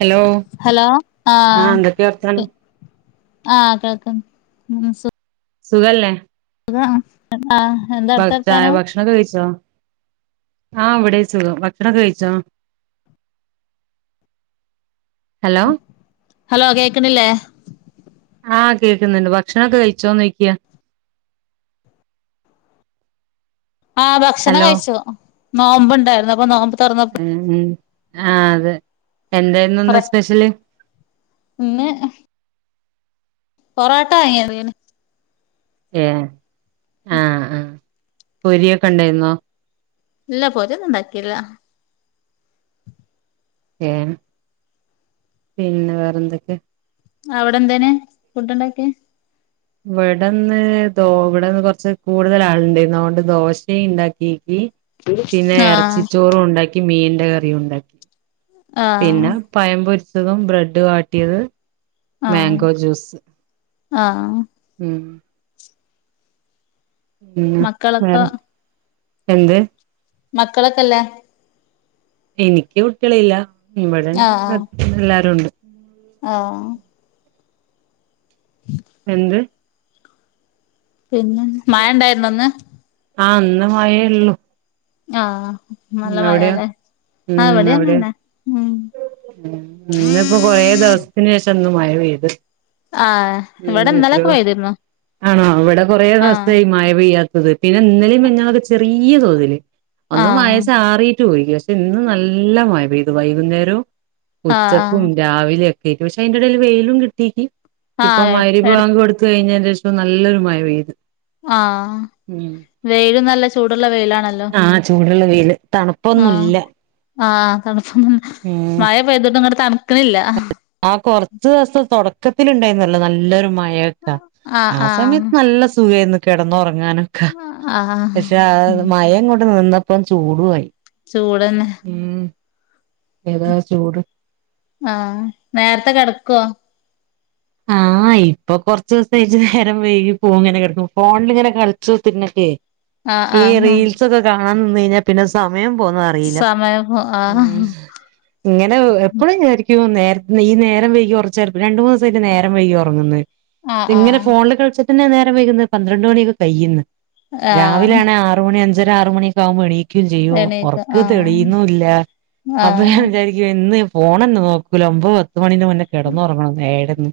Hello hello ആഹ് ആഹ എന്തൊക്കെ വർത്താനം ആഹ കേൾക്കും സുഖല്ലേ അതെ ഭഗ ചായ ഭക്ഷണം കഴിച്ചോ ആഹ ഇവിടെ സുഖം ഭക്ഷണനോക്കെ കഴിച്ചോ ഹലോ ഹലോ കേക്കണില്ലേ ആഹ കേൾക്കുന്നുണ്ട് ഭക്ഷണൊക്കെ കഴിച്ചോന്ന് ചോദിക്കുവായിരുന്നു ആഹ ഭക്ഷണം ഹലോ കഴിച്ചോ നോമ്പ് ഉണ്ടായിരുന്നു അപ്പൊ നോമ്പ് തുറന്നപ്പോ ഉ ആ അതെ എന്തായിരുന്നു ഒന്ന് കൊറെ സ്പെഷ്യല് പോറോട്ടാ... ഏ ആഹ ആഹ പൊരിയ ഒക്കെ ഉണ്ടായിരുന്നോ ഇല്ല പോരി ഒന്നും ഉണ്ടാക്കിയില്ല ഏ പിന്നെ വേറെന്തൊക്കെ അവിടെ എന്തേനെ ഫുഡ് ഉണ്ടാക്കിയ ഇവിടെന്ന് ഇവിടെന്ന് കൊറച്ച് കൂടുതൽ ആളണ്ടായിരുന്നു അതുകൊണ്ട് ദോശയും ഉണ്ടാക്കി പിന്നെ ആഹ് ഇറച്ചിച്ചോറും ഉണ്ടാക്കി മീൻ കറിയും ഉണ്ടാക്കി ആഹ് പിന്നെ പഴം പൊരിച്ചതും ബ്രെഡ് വാട്ടിയത് മാങ്കോ ജ്യൂസ് ആ ഉം ഉം മക്കളൊക്കെ വേറെ എന്ത് മക്കളൊക്കെല്ലേ എനിക്ക് കുട്ടികളില്ല ഇവിടെ എല്ലാരുണ്ട് ആ എന്ത് പിന്നെ മഴ ഉണ്ടായിരുന്നോ ഇന്ന് ആ ഇന്ന മഴൊള്ളു ആഹ നല്ല മഴയാല്ലേ ഉം അവിടെയൊ ഇന്നിപ്പോ കൊറേ ദിവസത്തിന് ശേഷം ഇന്ന് മഴ പെയ്ത് ആ ഉം ഇവിടെ ഇന്നലൊക്കെ എത്രയോ പെയ്തിരുന്നു ആണോ ഇവിടെ കുറെേ ആഹ് ദിവസായി മഴ പെയ്യാത്തത് പിന്നെ ഇന്നലേം മിനിങ്ങാന്നൊക്കെ ചെറിയ തോതില് ഒന്ന് ആഹ് മഴച്ചാറിയിട്ട് പോയി. പക്ഷെ ഇന്ന് നല്ല മഴ പെയ്തു വൈകുന്നേരവും ആഹ് ഉച്ചക്കും ആഹ് രാവിലൊ ഒക്കെ ആയിട്ട് പക്ഷെ അതിന്റെ ഇടൽ വെയിലും കിട്ടീക്ക് ഇപ്പൊ ആഹ് മഹ്രി രി എട് ബാങ്ക് കൊടുത്ത് കഴിഞ്ഞതിന്റെ ശേഷം നല്ലൊരു മഴ പെയ്ത് ആ വെയില് നല്ല ചൂ ആഹ ചൂടുള്ള വെയില് ല തണുപ്പൊന്നുംല്ല ആഹ തണുപ്പ് മഴ പെയ്തിട്ടും ഇങ്ങട്ട് തണുക്ക്ണില്ല ക്കത്തിലുണ്ടായിരുന്നല്ലോ ഉണ്ടായി നല്ലൊരു മഴൊക്കെ ആഹ് ആ ആഹ് സമയത്ത് നല്ല സുഖംന്ന് കിടന്നുറങ്ങാനൊക്കെ ആഹ് പക്ഷെ മയങ്ങോട്ട് നിന്നപ്പം ചൂടു ആയി ചൂടന്നെ ഏതാ ചൂട് ആ നേരത്തെ കിടക്കുവോ ആ ആ ഇപ്പോ കൊറച്ച് ദിവസായിട്ട് നേരം വൈകി പോവും ഇങ്ങനെ കിടക്കും ഫോണിലിങ്ങനെ കളച്ചുതർന്നിട്ടേ ആഹ് ഈ ആഹ് റീൽസക്കെ കാണാൻ നിന്ന് കഴിഞ്ഞാൽ പിന്നെ സ മയം പോന്ന അറീല്ല സമയം പോ ആഹ് ഇങ്ങനെ എപ്പഴും ഞാൻ ഒരിക്കലും ക്കും നേരത്ത് ഈ നേരം വൈകി ഉറച്ചേ രണ്ട് മൂന്ന്സായി ട്ട് നേരം വൈകി ഉറങ്ങ് ന്ന് ആഹ് ഇങ്ങനെ ആഹ് ഫോണിൽ കൾച്ചാ പിന്നെ നേരം വൈകുന്നെ പന്ത്രണ്ട് മണിയൊക്കെ കയ്യ് ന്ന് രാവിലെ ആഹ് ആണെല് ആറ് മണി അഞ്ചര ആറുമണി ഒക്കൊവകുമ്പോ എണീ ക്കും ചെയ്യും എണീക്ക ഒറക്ക് ആഹ് തെളിയുന്നുല്ല. അപ്പൊ ഞാൻ ആഹ് വിചാരിക്കും എന്ന് എ പ്പ് പോണെന്നെ നോക്കൂല ഒമ്പത് പത്ത് മണിന്റെ മുന്നേ കിടന്നുറങ്ങണം ഏടന്ന്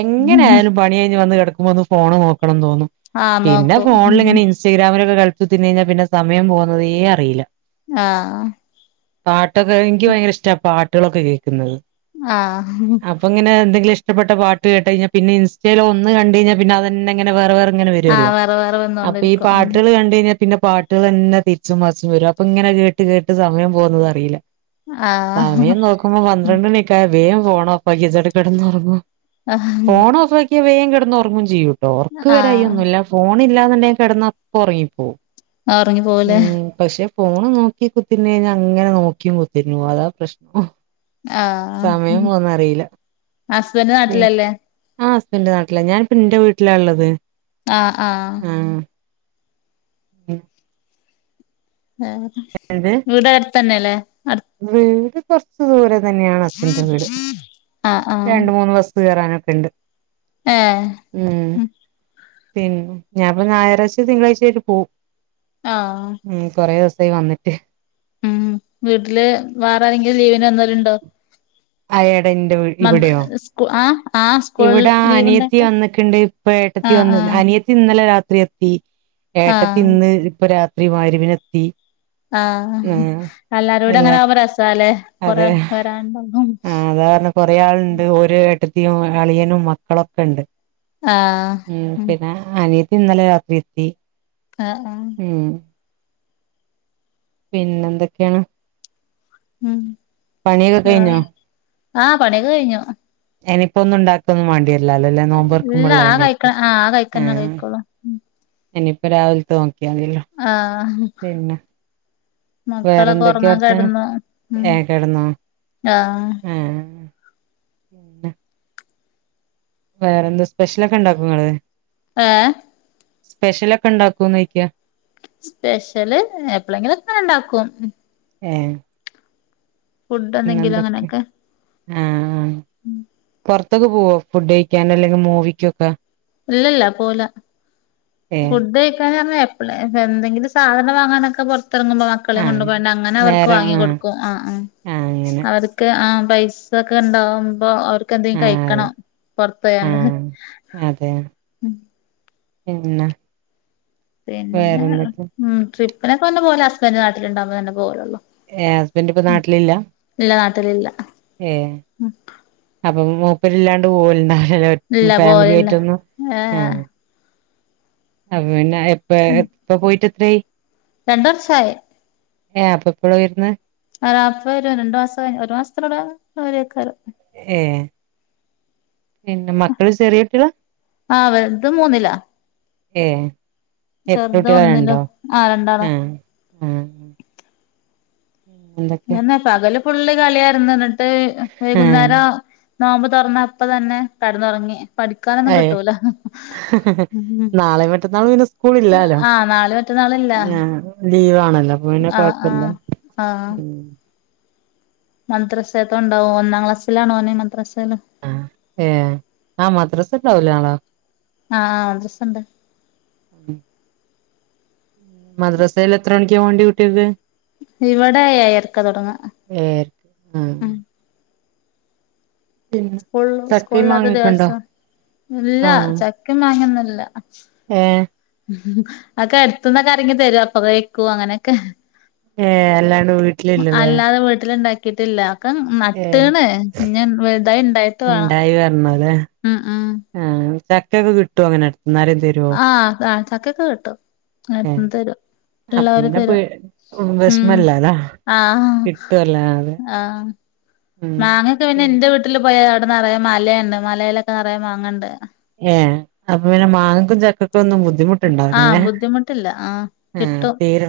എങ്ങനെയായാലും പണി കഴിഞ്ഞ് വന്ന് കിട ക്കുമ്പോന്ന് ഫോണ് നോക്ക ണംന്ന് തോന്നും. ആഹ് പിന്നെ നോക്കും ഫോണിൽ ഇങ്ങനെ ഇൻസ്റ്റാഗ്രാമിലൊക്കെ കുത്തിർന്നു കഴിഞ്ഞാൽ പിന്നെ സമയ പോകുന്നതേ അറിയില്ല ആ ഹാ പാട്ടൊക്കെ എനിക്ക് ഭയങ്കര ഇഷ്ടാ പാട്ടുകളൊക്കെ കേക്കുന്നത് ആ ഇഷ്ടപ്പെട്ട പാട്ട് കേട്ട്ട് കഴിഞ്ഞാ പിന്നെ ഇസ്റ്റയിൽ ഒന്ന്കണ്ട് കഴിഞ്ഞാ പിന്നെ അന്നെങ്ങനെ വേറെ വേറെ അങ്ങനെ വരുല്ലോ ആഹ് വേറെ വേറെ അപ്പൊ ഈ വന്നോണ്ടിരിക്കും ഉം പാട്ടുകൾ കണ്ട് കഴിഞ്ഞാ പിന്നെ പാട്ടുകൾന്നെ തിരിച്ചും മറിച്ചും വരും അപ്പൊ ഇങ്ങനെ കേട്ട് കേട്ട് സമയം പോകുന്നത് അറിയില്ല ആഹ് സമയം നോക്കുമ്പോ പന്ത്രണ്ട് മണി ഒക്കെ ആയാൽ വേം ഫോൺ ഓഫാക്കേച്ച് കെടന്ന് ഒറങ്ങും. അ ഹ് വേം കെടന്ന് ഒറങ്ങും ചെയ്യൂട്ടോ ഒറക്കം ആഹ് വരായൊന്നും ഇല്ല ഫോണി ഇല്ലാന്നുണ്ടെങ്കി കിടന്നാ അപ്പൊ ഉറങ്ങിപ്പോവും റങ്ങി പോവുംലെ ഉം പക്ഷെ ഫോണ് നോക്കി കുത്തിര്ന്നു കഴിഞ്ഞാൽ അങ്ങനെ നോക്കി കുത്തിര് ക്കും അതാ പ്രശ്നോം ആഹ് ഹസ്ബൻഡ് നാട്ടിലല്ലേ ആ ഹസ്ബൻഡ് നട്ടിലാ ഞാനിപ്പ ന്റെ വീട്ടിലാ ഇള്ളത് ആഹ് ആ മ് ആ വീടു അടുത്ത് തന്നെല്ലേ വീട് കൊറച്ച് ദൂരെ തന്നെയാണ് ഹസ്ബന്റെ വീട് ആഹ് രണ്ട് മൂന്ന് ബസ് കയറാനൊക്കെ ഇണ്ട് ആഹ് പിന്നെ ഞാനിപ്പോ ഞായറാഴ്ച തിങ്കളാഴ്ചായിട്ട് പോവും ആഹ് ഉം കൊറെ ദിവസം ആയി വന്നിട്ട് ഉം വീട്ടില് വേറെ ആരെങ്കിലും ലീവിന് വന്നവരുണ്ടോ ആയെടെ ഇന്റെ ഇവിടെയോ നമ്മ സ്കു ആ ഇവിടെ അനിയത്തി വന്നിക്കുണ്ട് ഇപ്പ ഏട്ടത്തി ആഹ് വന്ന് ആഹ് അനിയത്തി ഇന്നലെ രാത്രി എത്തി ഏട്ടത്തി ആഹ് ഇന്ന് ഇപ്പൊ രാത്രി മകിരിബിനെത്തി ആഹ് എല്ലാരും കൂടി അല്ല അങ്ങനെ ആകുമ്പോ രസാല്ലേ കൊറെ വരെണ്ടാകും സാരണ കുറേ ആളുണ്ട് ഓരു ആയിട്ട് യും അളിയനും മക്കളൊക്കെ ഇണ്ട് ഉം പിന്നെ അനി ഇന്നലെ രാത്രി എത്തി ആഹ് ആഹ് ഉം പിന്നെ എന്തൊക്കെയാണ്? ഉം പണിയൊക്കെ ആഹ് കഴിഞ്ഞോ? ആഹ് പണിയൊക്കെ കഴിഞ്ഞു ഇനിപ്പ ഒന്നും ഇണ്ടാക്കുക ഒന്നും വേണ്ടിയോ ല്ല അല്ലേ എല്ലാ ഇല്ല നോമ്പുറക്കുമ്പോള്ള ആ തന്നെ കഴിക്ക ആരിക്കും ആ ആ കഴിക്കന്നെ കഴിക്കുള്ളൂ ഇനിയിപ്പ രാവിലത്തെ നോക്കിയതില്ലോ ആഹ് പിന്നെ വേറെ മക്കളൊക്കെ എന്തൊക്കെയ ഒറങ്ങാൻ വർത്താനം കെടന്നു ഉം ഏ കിടന്നാ ആഹ് ആഹ് പിന്നെ വേറെ എന്തോ സ്പെഷ്യലൊക്കെ ഇണ്ടാക്കുവോ നിങ്ങള് ഏ സ്പെഷ്യല് ഒക്കെ ഇണ്ടാക്കുവോന്ന് ചോയ്ക്കാ സ്പെഷ്യല് എപ്പളെങ്കിലും ഒക്കെ ഒണ്ടാക്കും ഏ ഫുഡ് എന്തെങ്കിലും അങ്ങനൊക്കെ ആഹ് പൊറത്തൊക്ക പോവോ ഫുഡ് കഴിക്കാൻ അല്ലെങ്കിൽ മൂവിക്കൊക്കെ ഇല്ലല്ല പോല ഏഹ് ഫുഡ് കഴിക്കാന്ന് പറഞ്ഞാ എ എന്തെലും സാധനം വാങ്ങാനൊക്കെ പൊറത്ത് ത്ത് ഇറങ്ങുമ്പോൾ മക്കളെയും ആഹ് കൊണ്ട്പോയൊണ്ട് അങ്ങനെ അവർക്ക് നേരം വാങ്ങി ആഹ് കൊടുക്കും ആ ആ ആഹ് അങ്ങനെ അവർക്ക് ആ പൈസക്കെ ഉണ്ടാവുമ്പോ അവർ ക്കെന്തെയും ആഹ് അതെ കഴിക്കണം പൊറതോയൊണ്ട് ആഹ് പിന്ന പിന്നെ ഉം ട്രിപ്പിനൊക്കെ ഒന്ന് പോവല് ഹസ്ബൻഡ് നാട്ടിലുണ്ടാവകുമ്പോെ തന്നെ പോവളൊല്ലോ ഏഹ് ഹസ്ബൻഡ് ഇപ്പ മ് ഇല്ല നാട്ടില് ഇല്ല ഏ അപ്പം മൂപ്പര് ഇല്ലാണ്ട് പോവല്ണ്ടാ ഹലോ ഇല്ല ഫാമിലി പോവലില്ല ആയിട്ടൊന്നും ഏഹ് ആഹ് അ പിന്നെ എപ്പ ഉം എപ്പ പോയിട്ട് എത്രായി? രണ്ട് വർഷായി ഏ അപ്പൊ എപ്പോഴാ വരുന്നെ ആ അപ്പ വരും രണ്ടു മാസം കഴി ഒരു മാസത്തിലൂടെ വരും മിക്കവാറും എഏ പിന്നെ മക്കള് ചെറിയകുട്ടികള ആഹ് വലുത് മൂന്നിലാ ഏഹ് എത്ര ചെറുത് കുട്ടികളാ ഒന്നിലും രണ്ടോ ആഹ് രണ്ടാളാ ആഹ് ആഹ് എന്തൊക്കെയാ അതെന്നെ പകല് ഫുള്ള് കളിയായിരുന്ന് എന്നിട്ട് ആഹ് വൈകുന്നേരം നോമ്പ് തുറന്നപ്പോതന്നെ കിടന്നുറങ്ങി പഠിക്കാനൊന്നും ഏഹ് കിട്ടൂല. നാളെയും മറ്റന്നാളും പിന്നെ സ്കൂളില്ലാലോ ആ നാളെയും മറ്റ ന്നാളുമില്ല ആഹ് ലീവാണല്ലോ അപ്പൊ പിന്നെ കൊഴപ്പില്ല മദ്രസേത്ത ഉണ്ടാവും ഒന്നാം ക്ലാസിലാണോന് മദ്രസെൽ ഏഹ് ആഹ് മദ്രസണ്ടാവൂലെ നാള ആഹ് ആഹ് മദ്രസുണ്ട് മദ്രസയിൽ എത്രമണിക്കാ പോണ്ടെ കുട്ടിയേക്ക് ഇവിടെ ഏഴരക്ക തുടങ്ങുവ ഏഴരക്ക് ആഹ് പിന്നെ സ്കൂള് ചക്കയും സ്കൂളിലാത്ത മാങ്ങൊക്കെണ്ടോ ദിവസം ഇല്ല ആഹ് ചക്കയും മാങ്ങയൊന്നില്ല ഏഹ് അതൊക്കെ അടുത്തന്നൊക്കാരെങ്ങും തരും അപ്പൊ കാഴിക്കും അങ്ങനെയൊക്കെ ഏഹ് അല്ലാ അല്ലാതെ വീട്ടിലിണ്ടാക്കിട്ടില്ല ഒക്ക ഏഹ് നട്ടീണ്. ഇനി വലുതായിണ്ടായിട്ട് വേണം ഉം ഉം ആ ചക്കയൊക്കെ കിട്ടും അങ്ങനെടു ആഹ് ചക്കയൊക്കെ കിട്ടും ആരെങ്ങും തരും അപ്പോ ഉള്ളവര് പിന്നെ പേ തരും ഉം വിഷമമില്ലലെ ആഹ് ആ ഉം മാങ്ങയൊക്കെ പിന്നെ എന്റെ വീട്ടിൽ പോയ അവിടെ നിറയെ മലയുണ്ട് മലയിലൊക്കെ നിറയെ മാങ്ങയുണ്ട് ഏഹ് അപ്പൊ പിന്നെ മാങ്ങക്കും ചക്കക്കും ഒന്നും ആഹ് ബുദ്ധിമുട്ടുണ്ടാവൂലലെ ബുദ്ധിമുട്ടില്ല ആഹ് ആ കിട്ടും പേരോ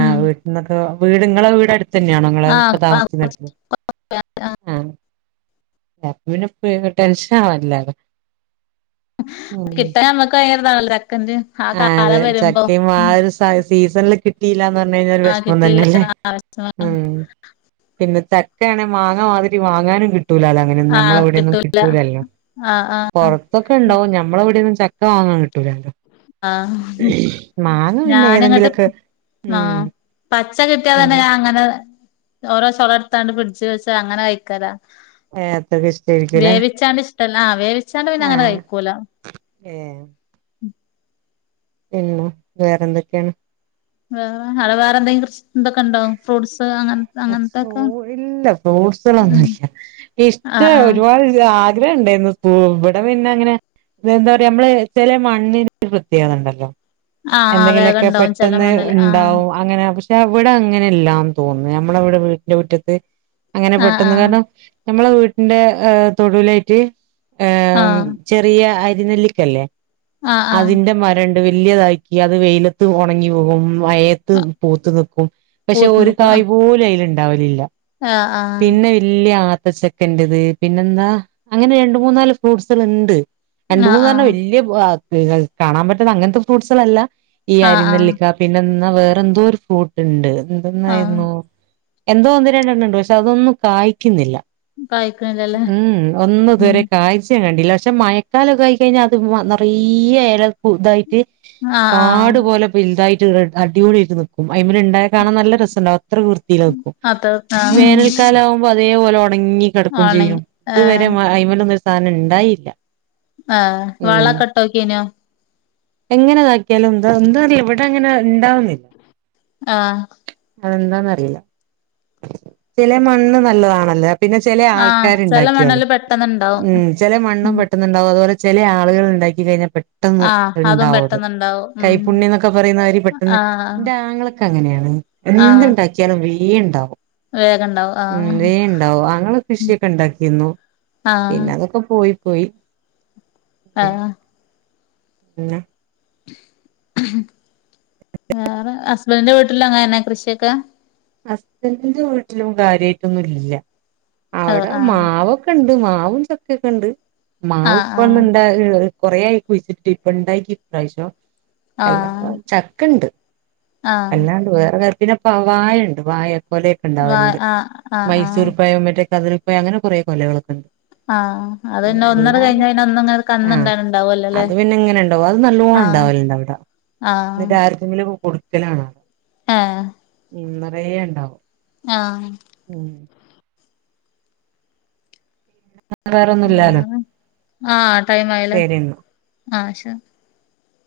ഉം വീട്ടിന്നൊക്കെ വീട് ഇങ്ങളെ വീടടുത്തെന്നെയാണോ നിങ്ങളെ ഇപ്പൊ ആഹ് താമസിക്കുന്നടുത്ത ആ അപ്പോ പിന്നെ പേ ടെൻഷൻ ആവാനില്ലല്ലോ കിട്ട നമ്മുക്ക് ഭയങ്കര [unintelligible] [unintelligible] ആ അതെ കാലം വരുമ്പോ ചക്കയും ആ ഒരു സ- സീസണില് [unintelligible] ഒരു ആഹ് വിഷമം കിട്ടിയില്ല തന്നെയല്ലേ ആവശ്യ ഉം പിന്നെ ചക്കയാണേ മാങ്ങമാതിരി വാങ്ങാനും കിട്ടൂലാലോ അങ്ങനെയൊന്നും ആഹ് നമ്മളവിടെയൊന്നും കിട്ടൂല കിട്ടൂലല്ലോ ആഹ് ആഹ് പുറത്തൊക്കെ ഇണ്ടാവും ഞമ്മളവിടെയൊന്നും ചക്ക വാങ്ങാൻ കിട്ടൂലല്ലോ ആഹ് മാങ്ങ പിന്നെ ഏതെങ്കിലൊക്കെ ആ പച്ച കിട്ടിയാ തന്നെ ഞാൻ അങ്ങനെ ഓരോ ചൊള എടുത്താണ്ട് ഫ്രിഡ്ജ് വെച്ച് അങ്ങനെ കാഴിക്കലാ അതെ അത്രക്ക് ഇഷ്ടായിരിക്കൂലേ വേവിച്ചാണ്ട് ഇഷ്ടല്ല ആ വേവിച്ചാണ്ട് പിന്നെ അങ്ങനെ കഴിക്കൂല ഏഹ് പിന്നെ വേറെന്തൊക്കെയാണ് വേറെ അവിടെ വേറെ എന്തെങ്കും എന്തൊക്കെ ഇണ്ട കൊണ്ടോ ഫ്രൂട്സ് [unintelligible] ഇല്ല ഉം ഫ്രൂട്ട്സ്കളൊന്നുല്ല ഇഷ്ട ആഹ് ആഹ് ഒരുപാട് ആ [unintelligible] ണ്ടായിരുന്നു പ്പോ ഇവിടെ പിന്നെ അങ്ങനെ എന്താ പറയാ നമ്മളെ ചെല മണ്ണിന് പ്രത്യേകതയുണ്ടല്ലോ ആഹ് ആഹ് വേഗം എന്തെങ്കിലുമൊക്കെ ഇണ്ടാവും ചെല പെട്ടെന്ന് മണ്ണില് ആഹ് ഇണ്ടാവും അങ്ങനെ പക്ഷെ അവിടെ അങ്ങനെയല്ലാന്ന് തോന്നുന്നു നമ്മളവിടെ വീട്ടിൻ്റെ മുറ്റത്ത് അങ്ങനെ ആഹ് പെട്ടെന്ന് കാരണം നമ്മളെ വീട്ടിന്റെ തൊടുലായിട്ട് ഏ ആഹ് ചെറിയ അരിനെല്ലിക്കല്ലേ ആഹ് ആഹ് അതിന്റെ മരം വല്യതായിക്ക് അത് വെയിലത്ത് ഉണങ്ങി വീകും മഴയത്ത് ആഹ് പൂത്ത് നിക്കും പക്ഷെ പൂത്ത് ഒരു നിക്കും കായ് ആഹ് പോലും അയിലുണ്ടാവലില്ല ആഹ് പിന്നെ വലിയ ആ ത്തച്ചക്കന്റത് പിന്നെന്താ അങ്ങനെ രണ്ട് മൂന്നാല് ഫ്രൂട്ട്സ്കളുണ്ട് രണ്ട് ആഹ് മൂന്ന് പറഞ്ഞ ആഹ് വല്ല്യ കാണാൻ പറ്റുന്ന അങ്ങനത്തെ ഫ്രൂട്ട്സ്കളല്ല ഈ ആഹ് ആഹ് അരിനെല്ലിക്ക പിന്നെ എന്നാ വേറെ എന്തോ ഒരു ഫ്രൂട്ട് ഉണ്ട് എന്തെന്ന ആഹ് എന്തോ ഒന്ന് രണ്ടെണ്ണം ഉണ്ട് പക്ഷെ അതൊന്നും കായ്ക്കുന്നില്ല കായ്ക്കണില്ലല്ലേ ഉം ഉം ഒന്നുമിതുവരെ കയ്ച്ച കണ്ട പക്ഷെ മഴക്കാലൊക്കെ ആയി കഴിഞ്ഞാൽ അത് നിറയ ഇല പുതുതായി ആഹ് ആഹ് കാട് പോലെ വലുതായിട്ട് അടിപൊടിയട്ട് നക്കും അതിമ ഉണ്ടായ കാണാൻ നല്ല രസംുണ്ടാവ വിർത്തിയിൽ ക്കും അത് ആഹ് വേനൽകാലമാകുമ്പോ അതേപോലെ ഉണങ്ങി ഉടങ്ങി കിടക്കും ആണെ ചെയ്യും ഇതുവരെ ആഹ് അ്മനൊന്നും ഒരു സാധനം ഇണ്ടായില്ല ആഹ് വളകോട്ടോകിനോ എങ്ങനെതാക്കിയാലും എന്താ എന്താറ ഇവിടെ അങ്ങനെ ഇണ്ടാവുന്നില്ല ആഹ് അതെന്താന്നറിയില്ല ചില മണ്ണ് നല്ലതാണല്ലേ പിന്നെ ചെല ആഹ് ആൾക്കാർ ചെല ഇണ്ടാക്കിയാലും മണ്ണില് പെട്ടെന്ന്ണ്ടാവും ഉം ചില മണ്ണും ഉം പെട്ടന്ന്ണ്ടാകും അതുപോലെ ചില ആളുകൾ ഇണ്ടാക്കി കഴിഞ്ഞ പെട്ട് പെട്ടെന്ന് ആഹ് അതും ഇണ്ടാവത് പെട്ടെന്ന്ണ്ടാവും ഉം കൈപുണ്യം എന്നൊക്കെ പറയുന്നവര് പെട്ടെന്ന് ആഹ് ഇന്റെ ആങ്ങള ക് അങ്ങനെയാണ് ആഹ് എന്തുണ്ടാക്കിയാലും വേ ഇണ്ടാവും വേഗണ്ടാവും ഉം ആഹ് വേ ഇണ്ടാവോ അങ്ങള കൃഷിയൊക്കെ ഇണ്ടാക്കിനു ആഹ് പിന്നെ അതൊക്കെ പോയി പോയി ആഹ് ഉം വേറെ ഹസ്ബന്റെ വീട്ടിലങ്ങനെ കൃഷിയൊക്കെ ഹസ്ബന്റിന്റെ വീട്ടിലും കാര്യായിട്ടൊന്നും ഇല്ല ആഹ് അവിടെ ആഹ് മാവൊക്കണ്ട് മാവും ചക്കെക്കണ്ട് മാവ് ആഹ് ഇപ്പോന്ന്ണ്ടായെള്ളത് കൊറെ ആയി കുഴിച്ച്ട്ട് ഇപ്പണ്ടായ്ക്കി ഇപ്രാവശ്യം ആഹ് ആഹ് അല്ലപ്പം ചക്കണ്ട് ആഹ് എല്ലാണ്ട് വേറെ [unintelligible] വാഴണ്ട് വാഴെ കൊലയൊക്കെ വാ ഇണ്ടാവല്ണ്ട് ആഹ് ആഹ് ആഹ് മൈസൂർ പഴം [unintelligible] കതിര് പഴം അങ്ങനെ കൊറെ കൊലകളൊക്കണ്ട് ആഹ് അത് പിന്നെ ഒന്നട് എല്ലാതെ കഴിഞ്ഞാ പിന്നെ ഒന്ന്ങ്ങനെ ആഹ് കന്ന്ണ്ടാണ്ടാവല്ലോല്ലേ അത് പിന്നെ ഇങ്ങനെണ്ടാവും അത് നല്ലോ ണ്ടാവലുണ്ട് ആഹ് അവിടെ എന്നിട്ട് ആർക്കെങ്കിലും കൊടുക്കലാണോ ആഹ് നെറയേണ്ടാവും ആഹ് വേറൊന്നുല്ലാലോ വേറെ ആഹ് ടൈമായില്ലേ ആഹ് ശ